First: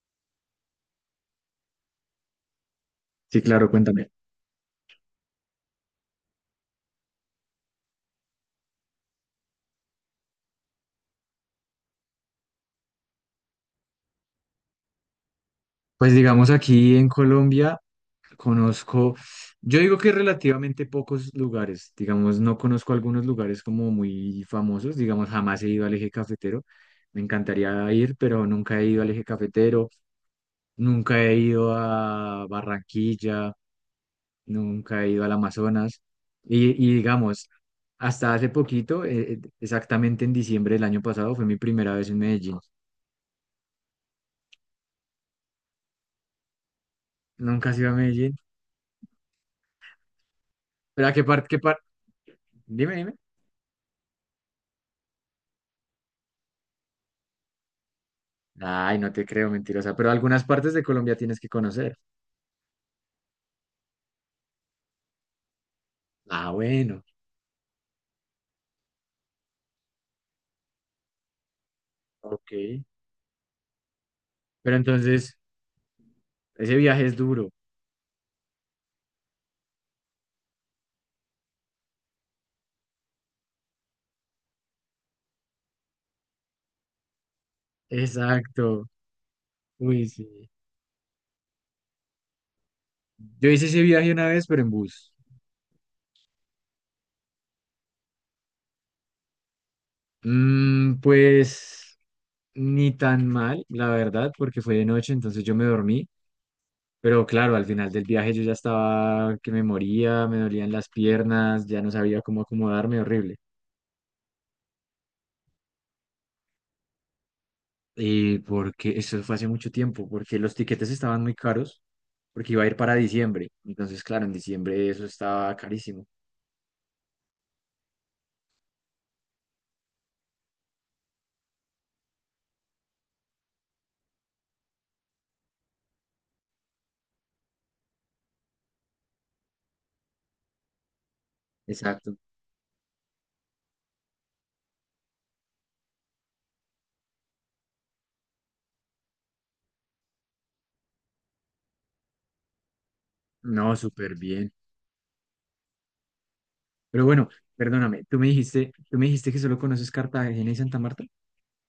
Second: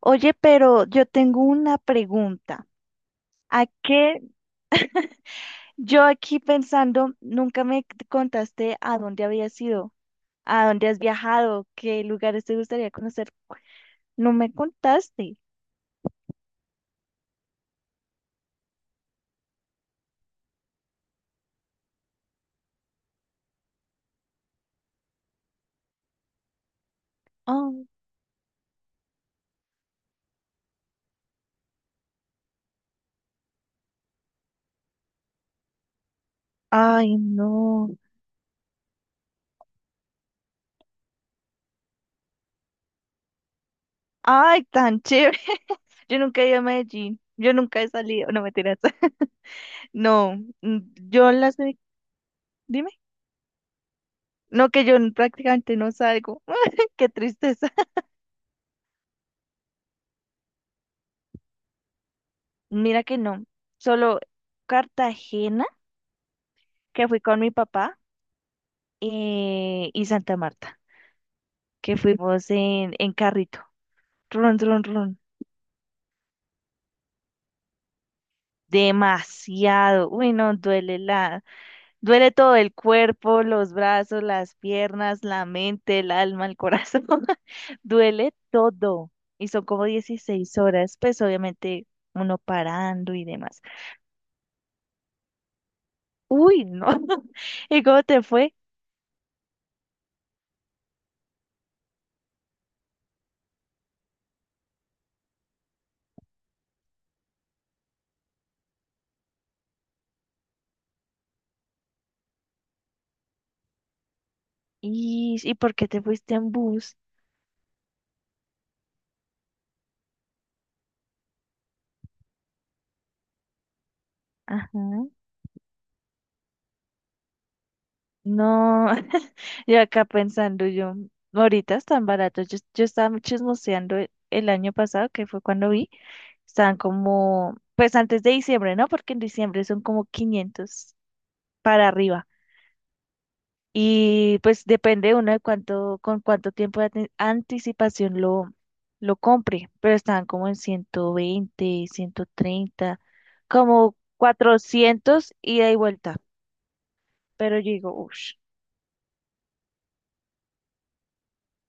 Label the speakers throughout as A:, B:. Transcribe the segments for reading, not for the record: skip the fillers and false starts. A: Oye, pero yo tengo una pregunta.
B: Sí,
A: ¿A
B: claro, cuéntame.
A: qué? Yo aquí pensando, nunca contaste a dónde habías ido, a dónde has viajado, qué lugares te gustaría conocer. No me contaste.
B: Pues digamos aquí en Colombia conozco, yo digo que relativamente pocos lugares, digamos, no conozco algunos lugares como muy famosos, digamos, jamás he ido al Eje Cafetero, me
A: Oh,
B: encantaría ir, pero nunca he ido al Eje Cafetero, nunca he ido a Barranquilla, nunca he ido al Amazonas y
A: ay,
B: digamos,
A: no.
B: hasta hace poquito, exactamente en diciembre del año pasado, fue mi primera vez en Medellín.
A: Ay, tan chévere. Yo nunca he ido a Medellín. Yo
B: Nunca he
A: nunca
B: ido
A: he
B: a
A: salido.
B: Medellín,
A: No, mentiras. No,
B: pero ¿a qué
A: yo
B: parte,
A: las...
B: qué
A: de-
B: parte?
A: Dime.
B: Dime, dime.
A: No, que yo prácticamente no salgo. Qué tristeza.
B: Ay, no te creo, mentirosa. Pero algunas partes de Colombia tienes que conocer.
A: Mira que no. Solo Cartagena,
B: Ah, bueno,
A: que fui con mi papá, y Santa Marta, que fuimos
B: ok.
A: en carrito. Run,
B: Pero
A: run, run.
B: entonces, ese viaje es duro.
A: Demasiado. Uy, no, duele todo el cuerpo, los brazos, las piernas, la mente, el alma, el corazón. Duele
B: Exacto.
A: todo. Y son como
B: Uy, sí.
A: 16 horas, pues obviamente uno parando y
B: Yo
A: demás.
B: hice ese viaje una vez, pero en bus.
A: Uy, no. ¿Y cómo te fue?
B: Mm, pues ni tan mal, la verdad, porque fue de noche, entonces yo me dormí. Pero claro, al final del viaje yo ya estaba que me moría, me dolían las piernas, ya no sabía cómo acomodarme, horrible.
A: ¿Y por qué te fuiste en bus?
B: Porque eso fue hace mucho tiempo, porque los tiquetes estaban muy caros, porque iba a ir para diciembre. Entonces, claro, en diciembre eso
A: Ajá.
B: estaba carísimo.
A: No, yo acá pensando yo, ahorita están baratos. Yo estaba chismoseando el año pasado, que fue cuando vi, estaban como, pues antes de diciembre, ¿no? Porque en diciembre son como 500 para
B: Exacto.
A: arriba. Y pues depende uno de cuánto, con cuánto tiempo de anticipación lo compre, pero estaban como en 120 130
B: No,
A: como
B: súper bien.
A: 400 ida y vuelta.
B: Pero bueno,
A: Pero yo digo,
B: perdóname,
A: uff,
B: tú me dijiste que solo conoces Cartagena y Santa Marta.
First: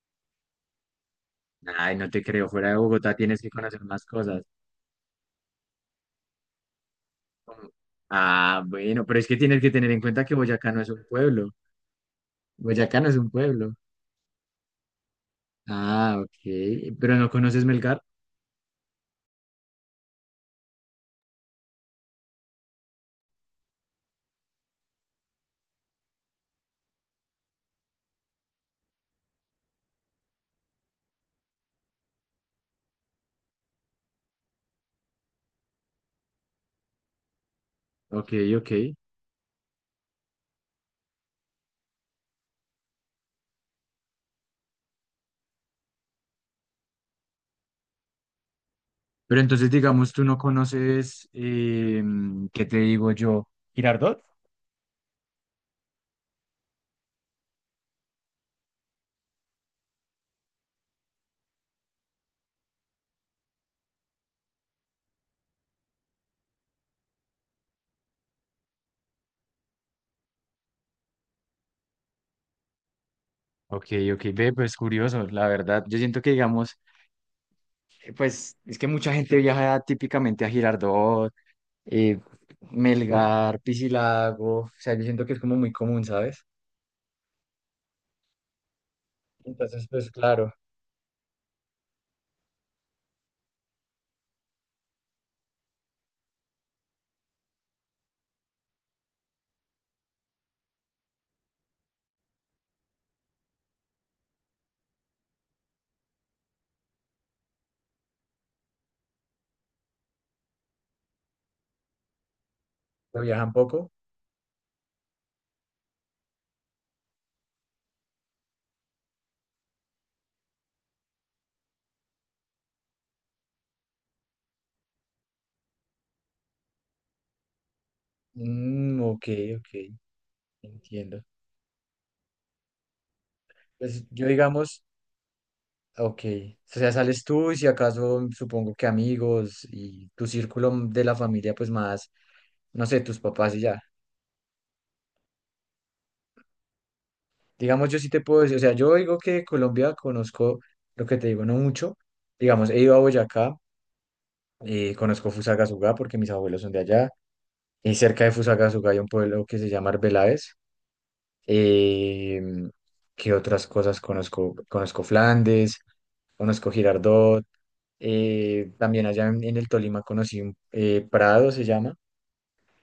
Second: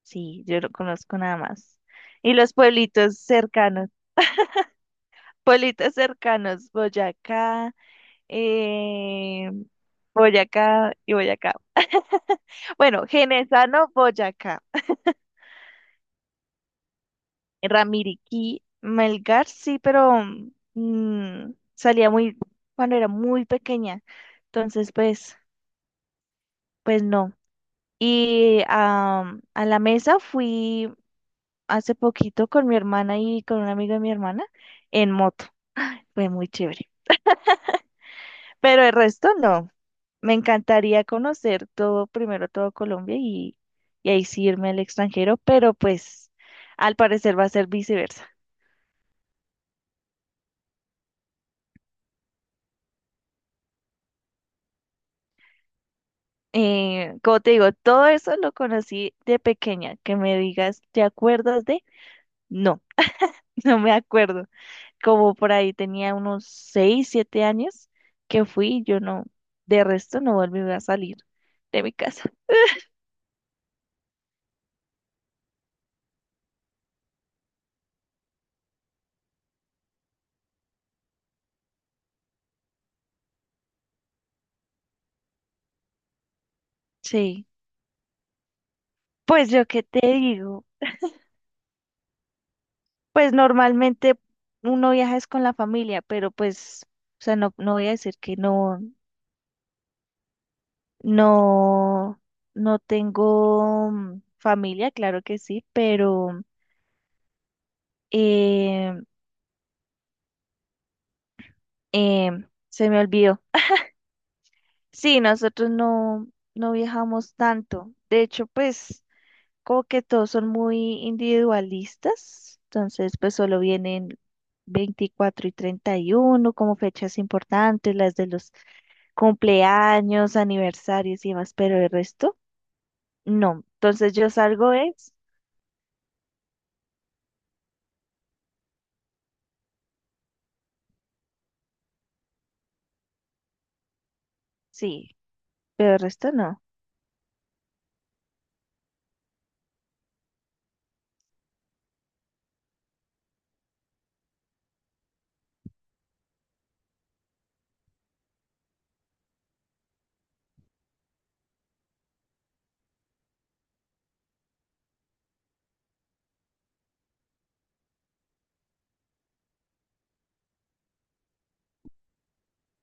A: sí, yo no conozco nada más.
B: Ay, no te
A: Y
B: creo,
A: los
B: fuera de Bogotá tienes que conocer más cosas.
A: pueblitos cercanos,
B: Como...
A: Boyacá,
B: Ah, bueno, pero es que
A: eh,
B: tienes que tener en cuenta que Boyacá no es
A: Boyacá
B: un
A: y
B: pueblo.
A: Boyacá.
B: Boyacá
A: Bueno,
B: no es un pueblo.
A: Genesano, Boyacá.
B: Ah, ok. Pero no conoces Melgar.
A: Ramiriquí, Melgar, sí, pero salía muy, cuando era muy pequeña. Entonces, pues, pues no. Y a la mesa fui hace poquito con mi hermana y con un amigo de mi hermana en moto. Fue muy chévere.
B: Ok, ok.
A: Pero el resto no. Me encantaría conocer todo, primero todo Colombia y ahí sí irme al extranjero, pero pues al parecer va a ser viceversa.
B: Pero entonces, digamos, tú no conoces, ¿qué te digo yo? Girardot.
A: Como te digo, todo eso lo conocí de pequeña. Que me digas, ¿te acuerdas de? No, no me acuerdo. Como por ahí tenía unos 6, 7 años que fui, yo no, de resto no volví a salir de mi casa.
B: Ok, ok, ve, pues curioso, la verdad. Yo siento que, digamos, pues es que mucha gente viaja típicamente a Girardot, eh, Melgar, Piscilago, o sea, yo siento que es como muy común, ¿sabes?
A: Sí, pues yo qué
B: Entonces,
A: te
B: pues claro,
A: digo, pues normalmente uno viaja es con la familia, pero pues, o sea, no, no voy a decir que no, No, no tengo familia, claro que sí, pero eh, eh, se me
B: ¿lo
A: olvidó.
B: viajan poco?
A: Sí, nosotros no viajamos tanto. De hecho, pues como que todos son muy individualistas, entonces pues solo vienen 24 y 31 como fechas importantes, las de los
B: Mm, ok, ok,
A: cumpleaños,
B: entiendo.
A: aniversarios y demás, pero el resto no.
B: Pues
A: Entonces
B: yo,
A: yo salgo
B: digamos,
A: es,
B: ok, o sea, sales tú y si acaso, supongo que amigos y tu círculo de la familia, pues más no sé, tus papás y ya.
A: sí, pero el resto no.
B: Digamos, yo sí te puedo decir, o sea, yo digo que Colombia conozco, lo que te digo, no mucho. Digamos, he ido a Boyacá, conozco Fusagasugá porque mis abuelos son de allá, y cerca de Fusagasugá hay un pueblo que se llama Arbeláez. Eh, ¿Qué otras cosas conozco? Conozco Flandes, conozco Girardot, también allá en el Tolima conocí un Prado, se llama.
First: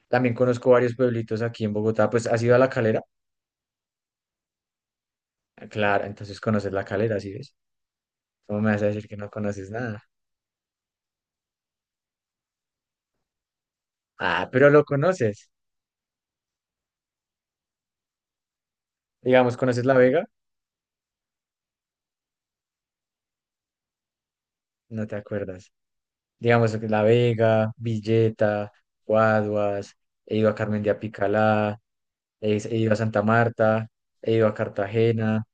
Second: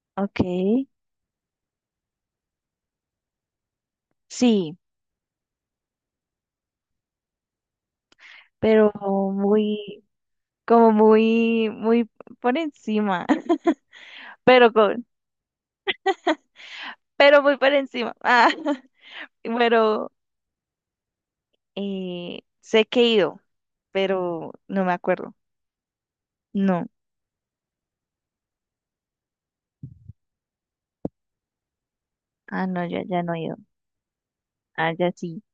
B: También conozco
A: Okay,
B: varios pueblitos aquí en Bogotá, pues has ido a La Calera,
A: sí,
B: claro, entonces conoces La Calera, ¿sí ves? ¿Cómo me vas a
A: pero
B: decir que no conoces nada?
A: muy, como muy, muy por encima,
B: Ah, pero
A: pero
B: lo
A: con,
B: conoces.
A: pero muy por encima. Ah,
B: Digamos, ¿conoces La
A: pero
B: Vega?
A: sé que he ido, pero no me
B: No te
A: acuerdo.
B: acuerdas. Digamos
A: No,
B: que La Vega, Villeta, Guaduas, he ido a Carmen de Apicalá,
A: ah,
B: he
A: no,
B: ido a
A: ya,
B: Santa
A: ya no he ido.
B: Marta, he ido a
A: Allá sí,
B: Cartagena.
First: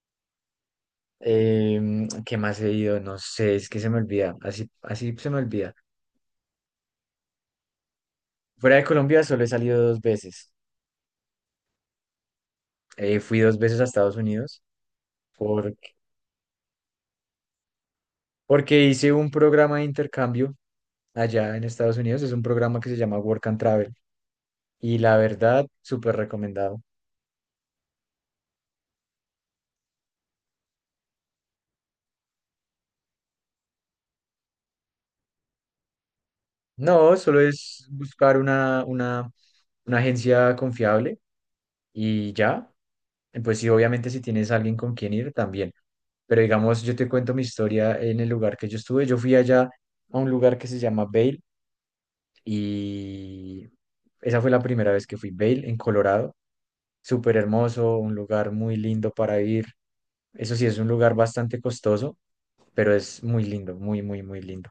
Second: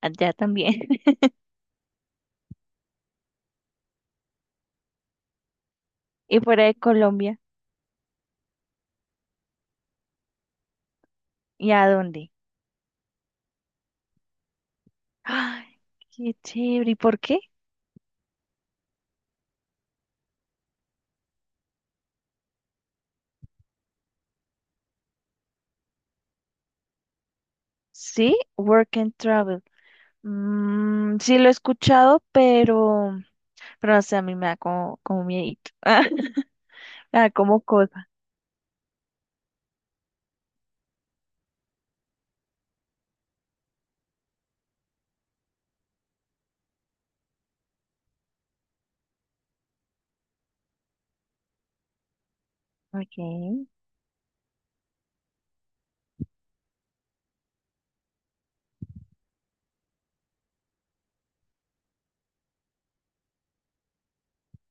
A: allá también.
B: ¿Qué más he ido? No sé, es que se me olvida. Así, así se me olvida.
A: ¿Y fuera de Colombia?
B: Fuera de Colombia solo he salido dos veces.
A: ¿Y a dónde?
B: Fui dos veces a Estados Unidos
A: Ay,
B: porque,
A: qué chévere. ¿Y por qué?
B: porque hice un programa de intercambio allá en Estados Unidos. Es un programa que se llama Work and Travel. Y la verdad, súper recomendado.
A: Sí, Work and Travel. Mm, sí lo he escuchado, pero no sé, a mí me da como, como miedito.
B: No,
A: Me da
B: solo
A: como
B: es
A: cosa.
B: buscar una agencia confiable y ya. Pues sí, obviamente si tienes alguien con quien ir, también. Pero digamos, yo te cuento mi historia en el lugar que yo estuve. Yo fui allá a un lugar que se llama Vail
A: Ok.
B: y esa fue la primera vez que fui. Vail, en Colorado. Súper hermoso, un lugar muy lindo para ir. Eso sí, es un lugar bastante costoso, pero es muy lindo, muy, muy, muy lindo.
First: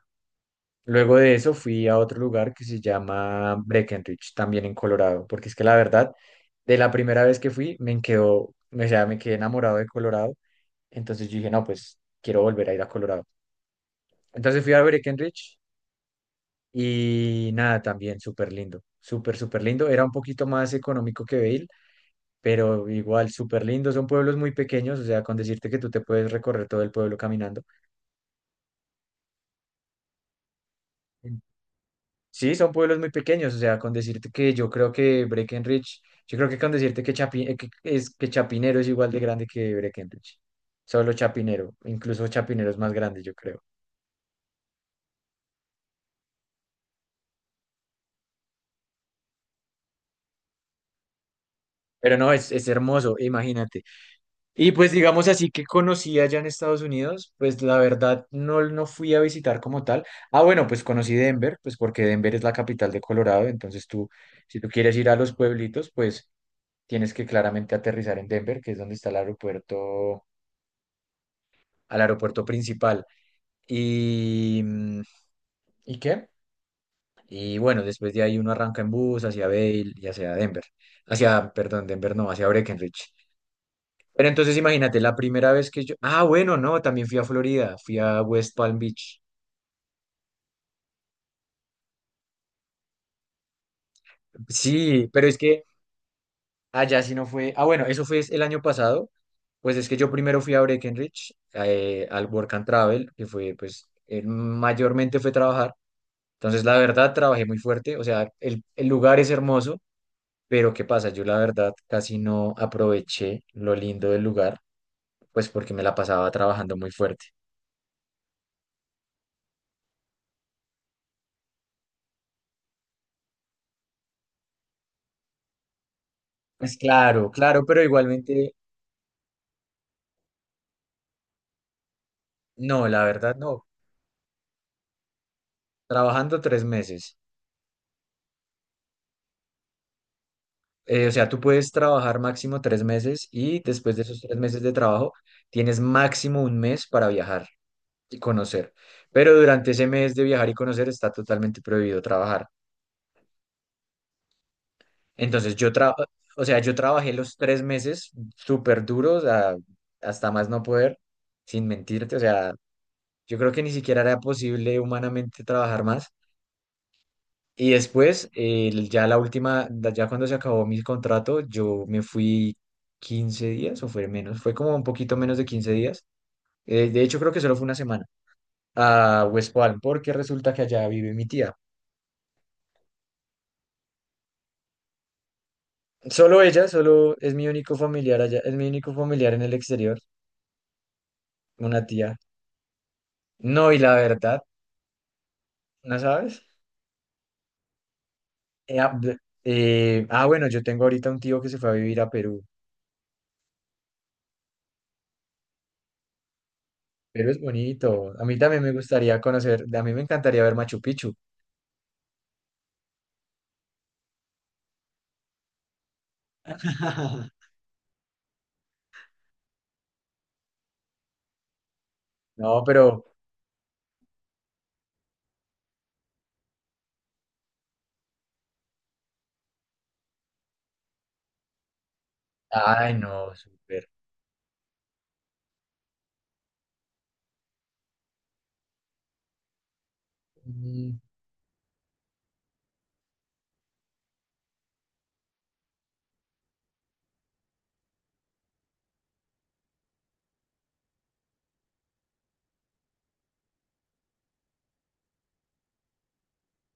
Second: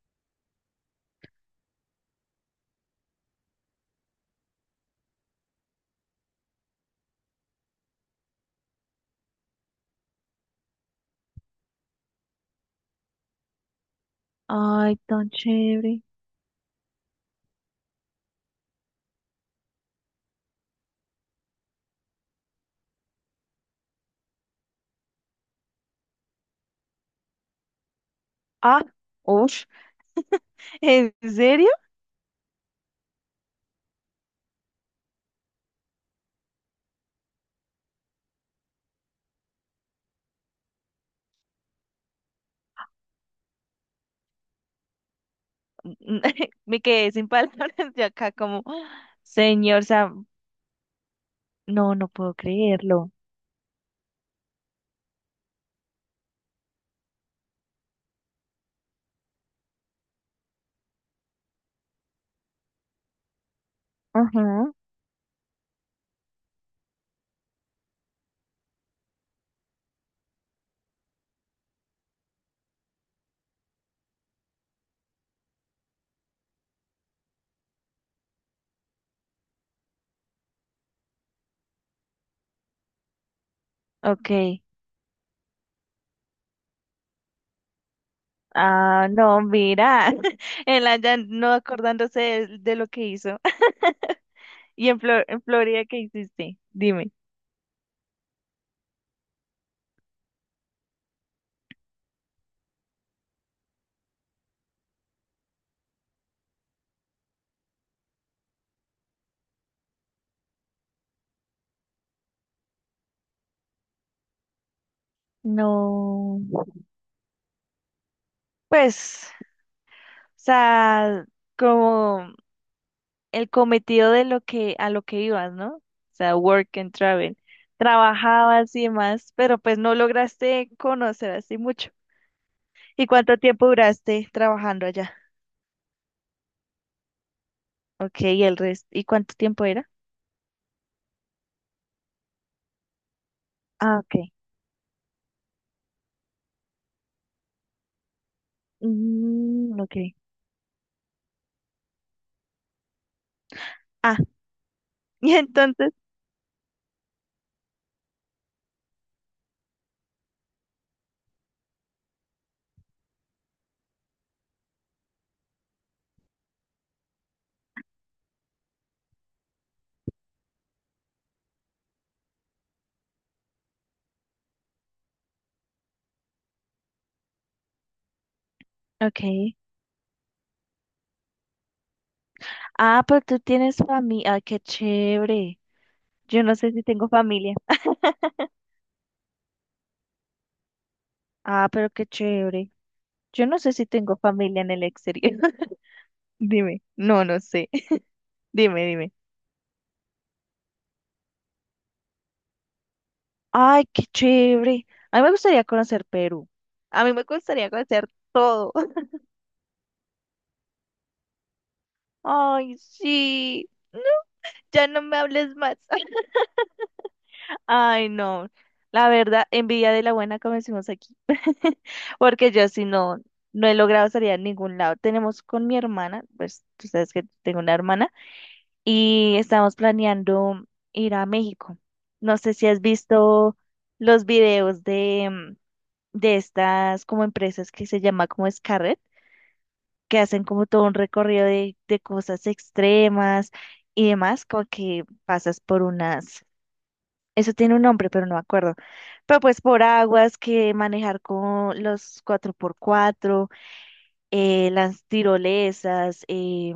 B: Luego de eso fui a otro lugar que se llama Breckenridge, también en Colorado, porque es que la verdad, de la primera vez que fui, me quedó, o sea, me quedé enamorado de Colorado, entonces yo dije, no, pues quiero volver a ir a Colorado. Entonces fui a
A: Ay, tan
B: Breckenridge
A: chévere.
B: y nada, también súper lindo, súper, súper lindo. Era un poquito más económico que Vail, pero igual súper lindo. Son pueblos muy pequeños, o sea, con decirte que tú te puedes recorrer todo el pueblo caminando.
A: Ah, uff. ¿En serio?
B: Sí, son pueblos muy pequeños, o sea, con decirte que yo creo que Breckenridge, yo creo que con decirte que, que Chapinero es igual de grande que Breckenridge, solo Chapinero, incluso Chapinero es más grande, yo creo.
A: Me quedé sin palabras de acá como, señor Sam. No, no
B: Pero no,
A: puedo
B: es
A: creerlo.
B: hermoso, imagínate. Y pues digamos así que conocí allá en Estados Unidos, pues la verdad no, no fui a visitar como tal. Ah, bueno, pues conocí Denver, pues porque Denver es la capital de Colorado, entonces tú, si tú
A: Ajá.
B: quieres ir a los pueblitos, pues tienes que claramente aterrizar en Denver, que es donde está el aeropuerto al aeropuerto principal. Y, mm, ¿y qué? Y bueno, después de ahí uno arranca en bus hacia Vail y hacia Denver. Hacia, perdón, Denver no, hacia Breckenridge. Pero
A: Ok.
B: entonces imagínate, la primera vez que yo... Ah, bueno, no, también fui a Florida, fui a West Palm
A: Ah,
B: Beach.
A: no, mira. El ya no acordándose de lo que hizo. ¿Y en,
B: Sí,
A: Flor-
B: pero es
A: en
B: que
A: Florida qué hiciste?
B: allá
A: Dime.
B: sí no fue... Ah, bueno, eso fue el año pasado. Pues es que yo primero fui a Breckenridge, al Work and Travel, que fue, pues, mayormente fue trabajar. Entonces, la verdad, trabajé muy fuerte. O sea, el lugar es hermoso. Pero ¿qué pasa? Yo la verdad casi no aproveché lo lindo del lugar, pues porque me la pasaba
A: No.
B: trabajando muy fuerte.
A: Pues, o sea, como. El cometido de lo que a lo que ibas, ¿no? O sea,
B: Pues
A: work and
B: claro,
A: travel.
B: claro, pero igualmente,
A: Trabajabas y demás, pero pues no lograste conocer así mucho.
B: no, la
A: ¿Y
B: verdad
A: cuánto
B: no.
A: tiempo duraste trabajando allá?
B: Trabajando 3 meses.
A: Ok, y el resto, ¿y cuánto tiempo era?
B: O sea, tú puedes trabajar máximo 3 meses y después
A: Ah,
B: de
A: ok.
B: esos 3 meses de trabajo tienes máximo un mes para viajar y conocer. Pero durante
A: Mm,
B: ese
A: ok.
B: mes de viajar y conocer está totalmente prohibido trabajar.
A: Ah, y
B: Entonces yo
A: entonces,
B: tra- o sea, yo trabajé los 3 meses súper duros a- hasta más no poder, sin mentirte. O sea, yo creo que ni siquiera era posible humanamente trabajar más. Y después, ya la última, ya cuando se acabó mi contrato, yo me fui 15 días o fue menos, fue como un poquito menos de 15 días. De hecho, creo que solo fue una semana a West
A: ok.
B: Palm, porque resulta que allá vive mi tía.
A: Ah, pero tú tienes familia. Ah, qué chévere.
B: Solo
A: Yo no
B: ella,
A: sé si tengo
B: solo es mi
A: familia.
B: único familiar allá, es mi único familiar en el exterior,
A: Ah,
B: una
A: pero qué
B: tía.
A: chévere. Yo no
B: No,
A: sé
B: y
A: si
B: la
A: tengo
B: verdad,
A: familia en el exterior.
B: ¿no sabes?
A: Dime. No, no sé.
B: Eh,
A: Dime,
B: ah,
A: dime.
B: b- bueno, yo tengo ahorita un tío que se fue a vivir a Perú.
A: Ay, qué chévere. A mí me gustaría conocer Perú. A mí me
B: Perú es
A: gustaría conocer
B: bonito. A mí también me
A: todo.
B: gustaría conocer, a mí me encantaría ver Machu Picchu.
A: Ay, sí. No, ya no me hables más. Ay, no. La verdad, envidia de la buena, como decimos aquí. Porque
B: No,
A: yo si
B: pero,
A: no, no he logrado salir a ningún lado. Tenemos con mi hermana, pues tú sabes que tengo una hermana, y estamos planeando ir a México. No sé si has
B: ay, no,
A: visto
B: súper.
A: los videos de, estas como empresas que se llama como Scarrett, que hacen como todo un
B: Mm,
A: recorrido de cosas extremas y demás, como que pasas por unas, eso tiene un nombre, pero no me acuerdo, pero pues por aguas que manejar con los cuatro por cuatro las tirolesas,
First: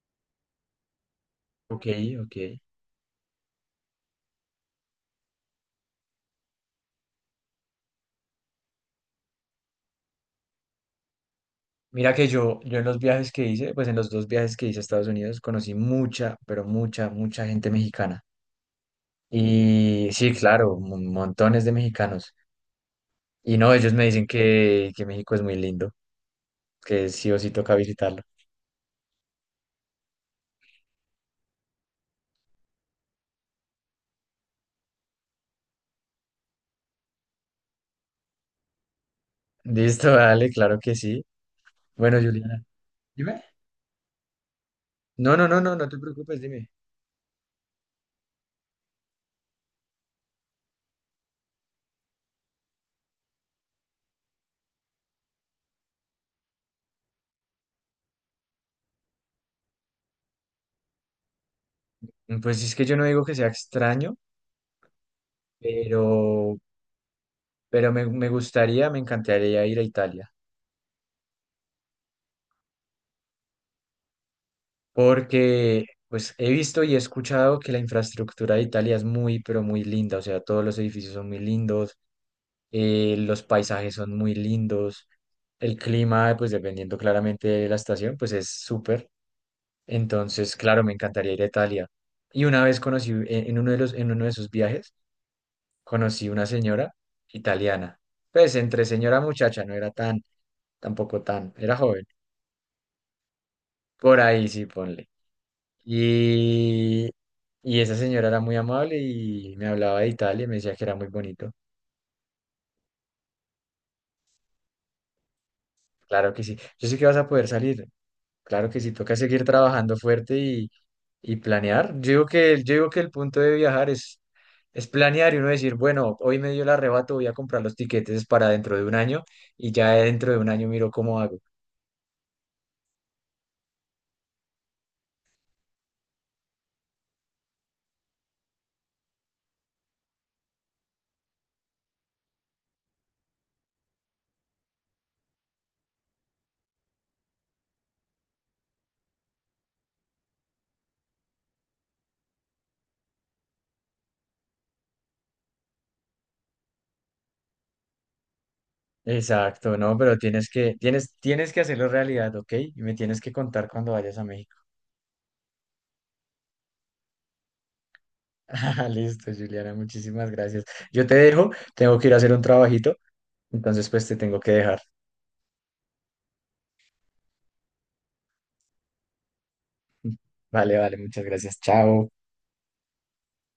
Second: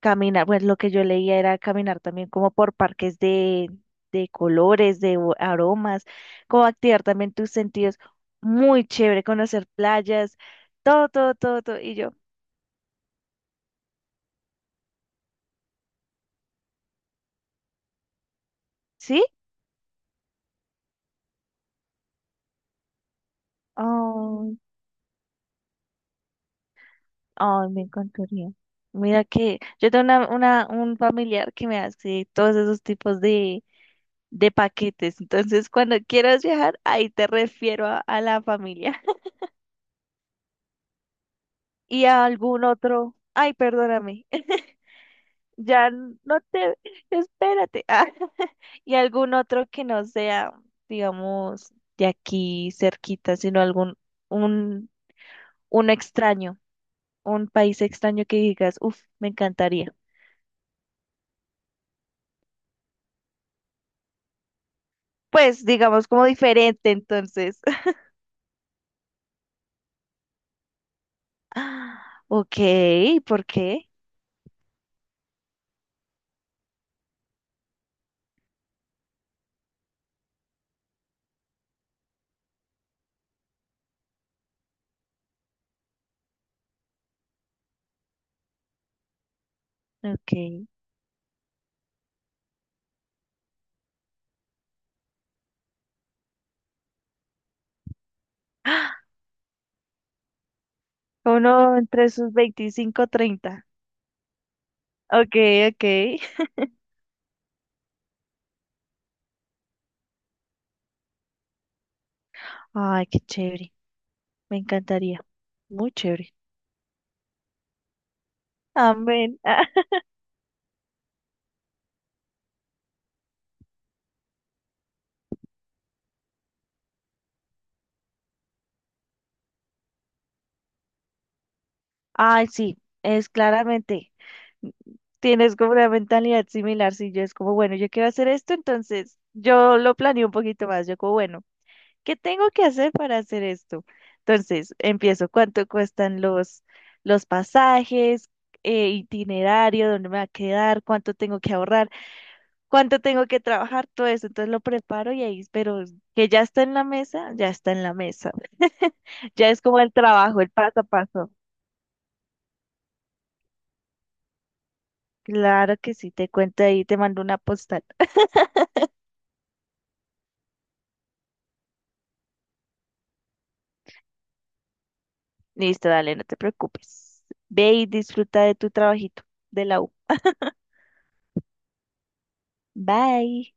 A: caminar, pues lo que yo leía era
B: ok,
A: caminar también
B: ok.
A: como por parques de colores, de aromas, como activar también tus sentidos. Muy chévere conocer playas, todo, todo, todo, todo. Y
B: Mira
A: yo,
B: que yo en los viajes que hice, pues en los dos viajes que hice a Estados Unidos, conocí mucha, pero mucha, mucha gente mexicana.
A: ¿sí?
B: Y sí, claro, mon- montones de mexicanos. Y no, ellos me dicen
A: Ay,
B: que México es muy lindo, que sí o sí
A: ay,
B: toca
A: me
B: visitarlo.
A: encantaría. Mira que yo tengo un familiar que me hace todos esos tipos de paquetes. Entonces, cuando quieras viajar, ahí te refiero a la familia.
B: Listo, dale, claro que sí.
A: Y
B: Bueno,
A: a
B: Juliana.
A: algún otro,
B: Dime.
A: ay, perdóname,
B: No, no, no, no, no
A: ya
B: te preocupes,
A: no
B: dime.
A: te, espérate. Ah, y algún otro que no sea, digamos, de aquí cerquita, sino algún, un, un extraño, un país extraño que digas, uff, me encantaría.
B: Pues es que yo no digo que sea extraño,
A: Pues, digamos, como
B: pero,
A: diferente, entonces.
B: pero me gustaría, me encantaría ir a Italia,
A: Ah, ok, ¿por qué?
B: porque pues he visto y he escuchado que la infraestructura de Italia es muy, pero muy linda, o sea, todos los edificios son muy lindos, los paisajes son muy lindos, el clima, pues dependiendo claramente de la estación, pues es súper.
A: Ok.
B: Entonces, claro, me encantaría ir a Italia. Y una vez conocí, en uno de los, en uno de esos viajes, conocí una señora italiana. Pues entre señora muchacha, no era tan, tampoco tan,
A: Uno
B: era joven.
A: entre sus 25, 30
B: Por ahí sí, ponle.
A: ok, ok.
B: Y, y esa señora era muy amable y me hablaba de Italia y me decía que era muy bonito.
A: Ay, qué chévere. Me encantaría. Muy chévere.
B: Claro que sí. Yo sé que vas a poder salir. Claro que sí, toca
A: Amén.
B: seguir trabajando fuerte y planear. Yo digo que, el- yo digo que el punto de viajar es planear y uno decir, bueno, hoy me dio el arrebato, voy a comprar los tiquetes para dentro de un año y ya dentro de un año miro cómo hago.
A: Ay, sí, es claramente, mm, tienes como una mentalidad similar. Sí, yo es como, bueno, yo quiero hacer esto, entonces yo lo planeo un poquito más, yo como, bueno, ¿qué tengo que hacer para hacer esto? Entonces empiezo, ¿cuánto cuestan los pasajes, itinerario, dónde me va a quedar, cuánto tengo que ahorrar, cuánto tengo que trabajar, todo eso, entonces lo preparo y ahí, pero que ya está en la mesa, ya está en la mesa, ya es
B: Exacto,
A: como el
B: no, pero
A: trabajo,
B: tienes
A: el
B: que,
A: paso a
B: tienes,
A: paso.
B: tienes que hacerlo realidad, ¿ok? Y me tienes que contar cuando vayas a México.
A: Claro que sí, te cuento ahí, te mando una postal.
B: Ah, listo, Juliana, muchísimas gracias. Yo te dejo, tengo que ir a hacer un trabajito, entonces pues te tengo que dejar.
A: Listo, dale, no te preocupes. Ve y disfruta de tu trabajito de la U.
B: Vale, vale, muchas gracias. Chao.
A: Bye.